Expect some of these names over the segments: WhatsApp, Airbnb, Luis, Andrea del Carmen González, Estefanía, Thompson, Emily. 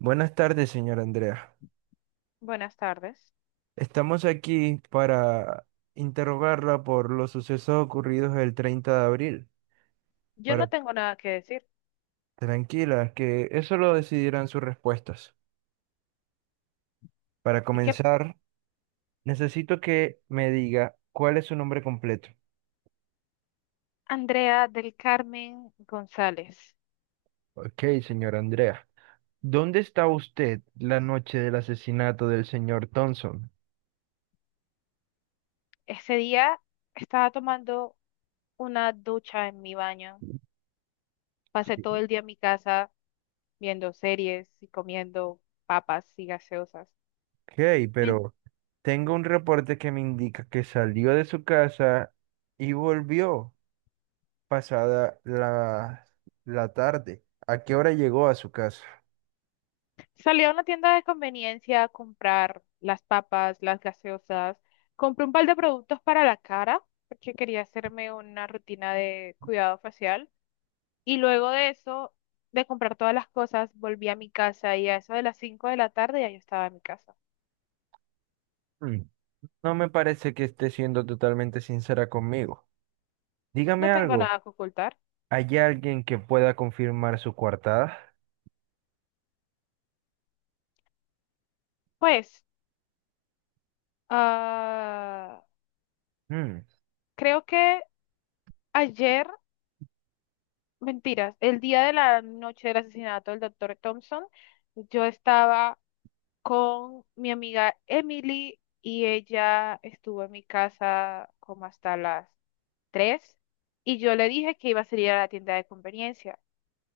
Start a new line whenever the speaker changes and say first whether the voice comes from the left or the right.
right: Buenas tardes, señora Andrea.
left: Buenas tardes.
right: Estamos aquí para interrogarla por los sucesos ocurridos el 30 de abril.
left: Yo
right: Para
left: no tengo nada que decir.
right: tranquila, que eso lo decidirán sus respuestas. Para
left: ¿Y qué?
right: comenzar, necesito que me diga cuál es su nombre completo.
left: Andrea del Carmen González.
right: Ok, señora Andrea. ¿Dónde está usted la noche del asesinato del señor Thompson?
left: Ese día estaba tomando una ducha en mi baño. Pasé todo
right: Sí.
left: el día en mi casa viendo series y comiendo papas y gaseosas.
right: Ok,
left: Me-
right: pero tengo un reporte que me indica que salió de su casa y volvió pasada la tarde. ¿A qué hora llegó a su casa?
left: Salí a una tienda de conveniencia a comprar las papas, las gaseosas. Compré un par de productos para la cara porque quería hacerme una rutina de cuidado facial. Y luego de eso, de comprar todas las cosas, volví a mi casa y a eso de las 5 de la tarde ya yo estaba en mi casa.
right: Mm, No me parece que esté siendo totalmente sincera conmigo. Dígame
left: No tengo
right: algo.
left: nada que ocultar.
right: ¿Hay alguien que pueda confirmar su coartada?
left: Pues, ah,
right: Mm.
left: creo que ayer, mentiras, el día de la noche del asesinato del doctor Thompson, yo estaba con mi amiga Emily y ella estuvo en mi casa como hasta las 3 y yo le dije que iba a salir a la tienda de conveniencia,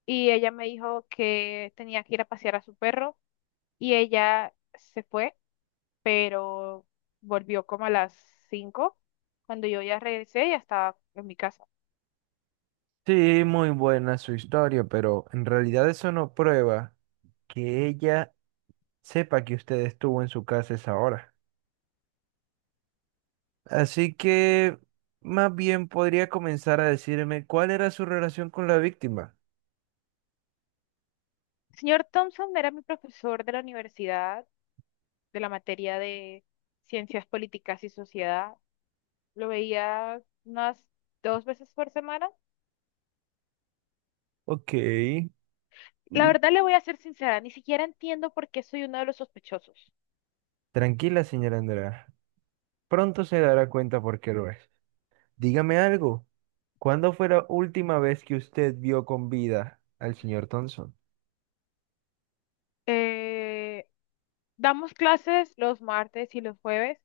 left: y ella me dijo que tenía que ir a pasear a su perro y ella se fue, pero volvió como a las 5. Cuando yo ya regresé, ya estaba en mi casa.
right: Sí, muy buena su historia, pero en realidad eso no prueba que ella sepa que usted estuvo en su casa a esa hora. Así que más bien podría comenzar a decirme cuál era su relación con la víctima.
left: El señor Thompson era mi profesor de la universidad, de la materia de ciencias políticas y sociedad. Lo veía unas 2 veces por semana.
right: Ok.
left: La verdad le voy a ser sincera, ni siquiera entiendo por qué soy uno de los sospechosos.
right: Tranquila, señora Andrea. Pronto se dará cuenta por qué lo es. Dígame algo. ¿Cuándo fue la última vez que usted vio con vida al señor Thompson?
left: Eh, damos clases los martes y los jueves,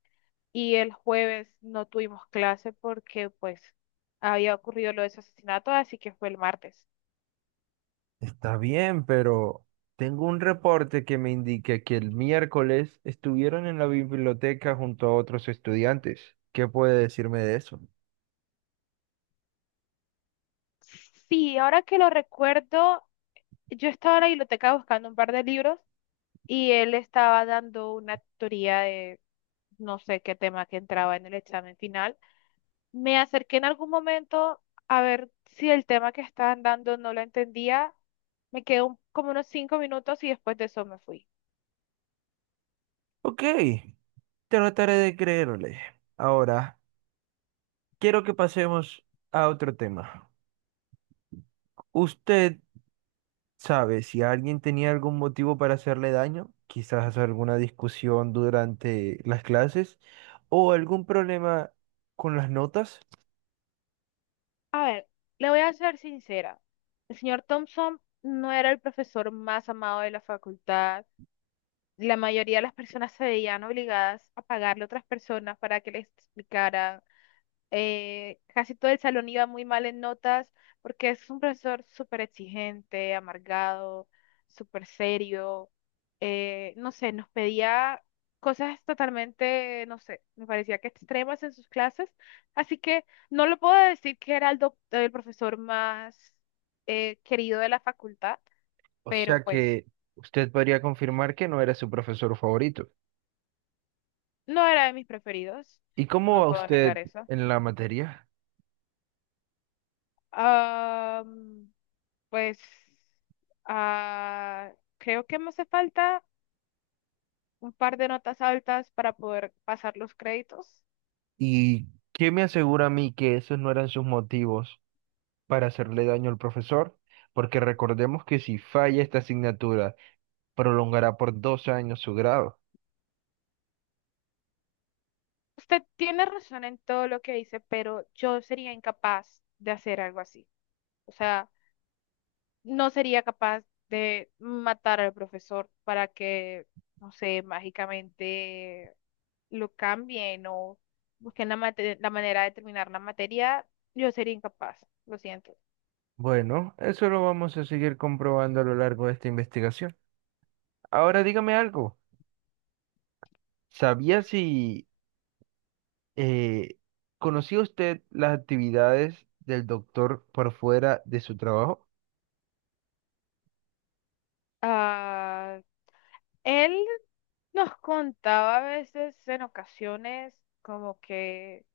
left: y el jueves no tuvimos clase porque pues había ocurrido lo de ese asesinato, así que fue el martes.
right: Está bien, pero tengo un reporte que me indica que el miércoles estuvieron en la biblioteca junto a otros estudiantes. ¿Qué puede decirme de eso?
left: Sí, ahora que lo recuerdo, yo estaba en la biblioteca buscando un par de libros y él estaba dando una teoría de no sé qué tema que entraba en el examen final. Me acerqué en algún momento a ver si el tema que estaban dando no lo entendía. Me quedó como unos 5 minutos y después de eso me fui.
right: Ok, trataré de creerle. Ahora, quiero que pasemos a otro tema. Usted sabes, si alguien tenía algún motivo para hacerle daño, quizás alguna discusión durante las clases o algún problema con las notas,
left: A ver, le voy a ser sincera. El señor Thompson no era el profesor más amado de la facultad. La mayoría de las personas se veían obligadas a pagarle a otras personas para que les explicara, casi todo el salón iba muy mal en notas porque es un profesor súper exigente, amargado, súper serio. No sé, nos pedía cosas totalmente, no sé, me parecía que extremas en sus clases. Así que no lo puedo decir que era el profesor más querido de la facultad,
right: o
left: pero
right: sea
left: pues
right: que usted podría confirmar que no era su profesor favorito.
left: no era de mis preferidos.
right: ¿Y cómo
left: No
right: va
left: puedo
right: usted
left: negar eso.
right: en la materia?
left: Ah, Pues ah, Creo que me hace falta un par de notas altas para poder pasar los créditos.
right: ¿Y qué me asegura a mí que esos no eran sus motivos para hacerle daño al profesor? Porque recordemos que si falla esta asignatura, prolongará por 2 años su grado.
left: Usted tiene razón en todo lo que dice, pero yo sería incapaz de hacer algo así. O sea, no sería capaz de matar al profesor para que, no sé, mágicamente lo cambien o busquen la manera de terminar la materia. Yo sería incapaz, lo siento.
right: Bueno, eso lo vamos a seguir comprobando a lo largo de esta investigación. Ahora dígame algo. ¿Sabía si eh, conocía usted las actividades del doctor por fuera de su trabajo?
left: Ah, Él nos contaba a veces en ocasiones como que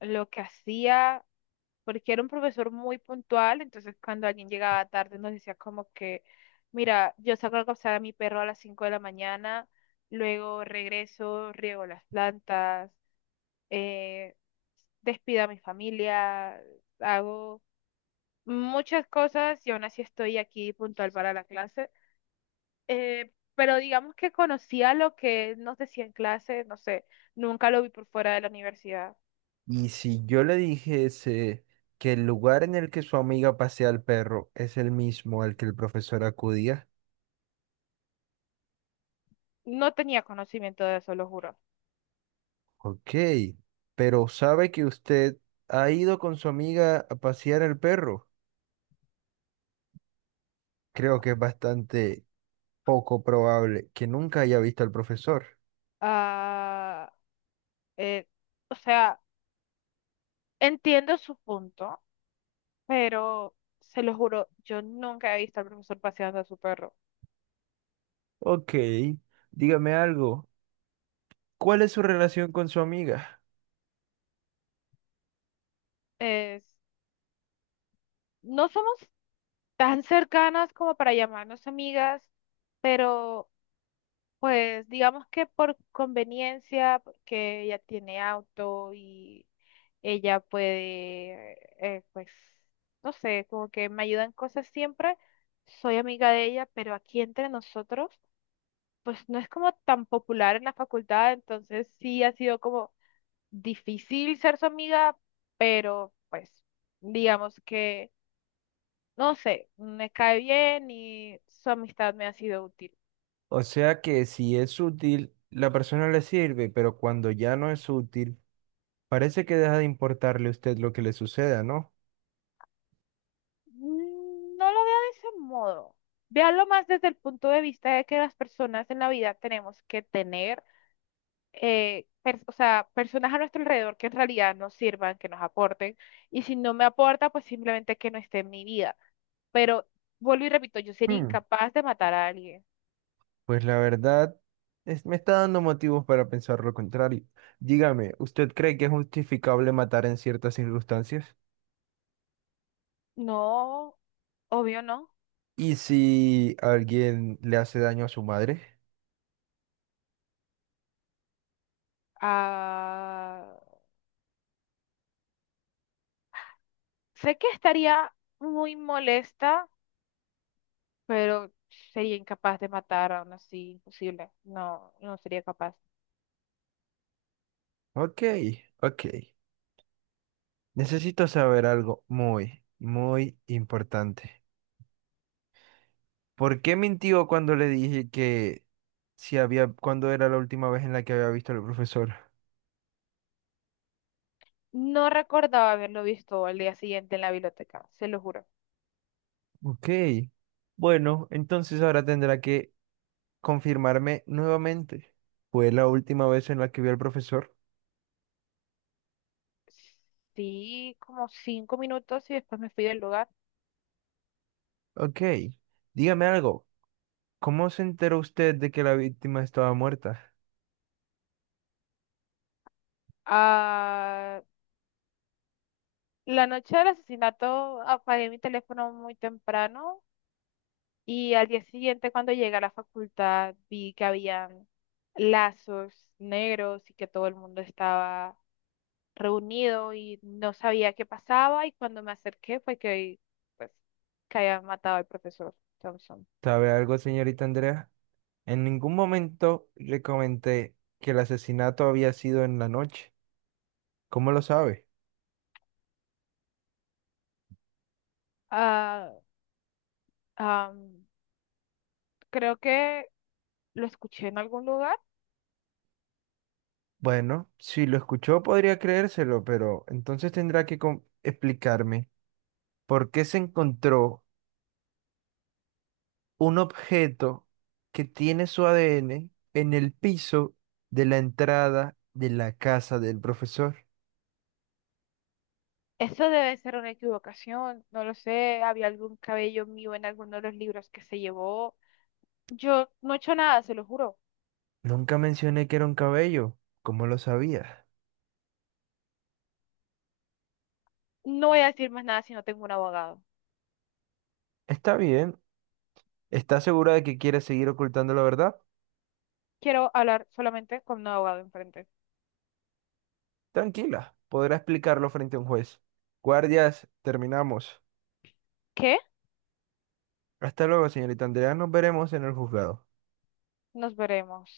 left: lo que hacía, porque era un profesor muy puntual, entonces cuando alguien llegaba tarde nos decía como que, mira, yo saco a cazar a mi perro a las 5 de la mañana, luego regreso, riego las plantas, eh, despido a mi familia, hago muchas cosas y aún así estoy aquí puntual para la clase. Pero digamos que conocía lo que nos decía en clase, no sé, nunca lo vi por fuera de la universidad.
right: Y si yo le dijese que el lugar en el que su amiga pasea al perro es el mismo al que el profesor acudía,
left: No tenía conocimiento de eso, lo juro.
right: ok, pero ¿sabe que usted ha ido con su amiga a pasear al perro? Creo que es bastante poco probable que nunca haya visto al profesor.
left: Ah, eh, o sea, entiendo su punto, pero se lo juro, yo nunca he visto al profesor paseando a su perro.
right: Ok, dígame algo. ¿Cuál es su relación con su amiga?
left: Es, no somos tan cercanas como para llamarnos amigas, pero pues digamos que por conveniencia, porque ella tiene auto y ella puede, pues, no sé, como que me ayuda en cosas siempre. Soy amiga de ella, pero aquí entre nosotros, pues no es como tan popular en la facultad, entonces sí ha sido como difícil ser su amiga, pero pues digamos que, no sé, me cae bien y su amistad me ha sido útil.
right: O sea que si es útil, la persona le sirve, pero cuando ya no es útil, parece que deja de importarle a usted lo que le suceda, ¿no?
left: No lo veo de ese modo. Véalo más desde el punto de vista de que las personas en la vida tenemos que tener, o sea, personas a nuestro alrededor que en realidad nos sirvan, que nos aporten. Y si no me aporta, pues simplemente que no esté en mi vida. Pero vuelvo y repito, yo sería
right: Hmm,
left: incapaz de matar a alguien.
right: pues la verdad, me está dando motivos para pensar lo contrario. Dígame, ¿usted cree que es justificable matar en ciertas circunstancias?
left: No, obvio no.
right: ¿Y si alguien le hace daño a su madre?
left: Ah, Sé que estaría muy molesta, pero sería incapaz de matar aún así, imposible. No, no sería capaz.
right: Ok, ok. Necesito saber algo muy, muy importante. ¿Por qué mintió cuando le dije que si había, cuándo era la última vez en la que había visto al profesor?
left: No recordaba haberlo visto al día siguiente en la biblioteca, se lo juro.
right: Ok. Bueno, entonces ahora tendrá que confirmarme nuevamente. ¿Fue la última vez en la que vio al profesor?
left: Sí, como 5 minutos y después me fui del lugar.
right: Ok. Dígame algo. ¿Cómo se enteró usted de que la víctima estaba muerta?
left: Ah, la noche del asesinato apagué mi teléfono muy temprano y al día siguiente cuando llegué a la facultad vi que había lazos negros y que todo el mundo estaba reunido y no sabía qué pasaba y cuando me acerqué fue que pues que habían matado al profesor Thompson.
right: ¿Sabe algo, señorita Andrea? En ningún momento le comenté que el asesinato había sido en la noche. ¿Cómo lo sabe?
left: Ah, am, Creo que lo escuché en algún lugar.
right: Bueno, si lo escuchó podría creérselo, pero entonces tendrá que explicarme por qué se encontró un objeto que tiene su ADN en el piso de la entrada de la casa del profesor.
left: Eso debe ser una equivocación, no lo sé, había algún cabello mío en alguno de los libros que se llevó. Yo no he hecho nada, se lo juro.
right: Nunca mencioné que era un cabello. ¿Cómo lo sabías?
left: No voy a decir más nada si no tengo un abogado.
right: Está bien. ¿Está segura de que quiere seguir ocultando la verdad?
left: Quiero hablar solamente con un abogado enfrente.
right: Tranquila, podrá explicarlo frente a un juez. Guardias, terminamos.
left: ¿Qué?
right: Hasta luego, señorita Andrea. Nos veremos en el juzgado.
left: Nos veremos.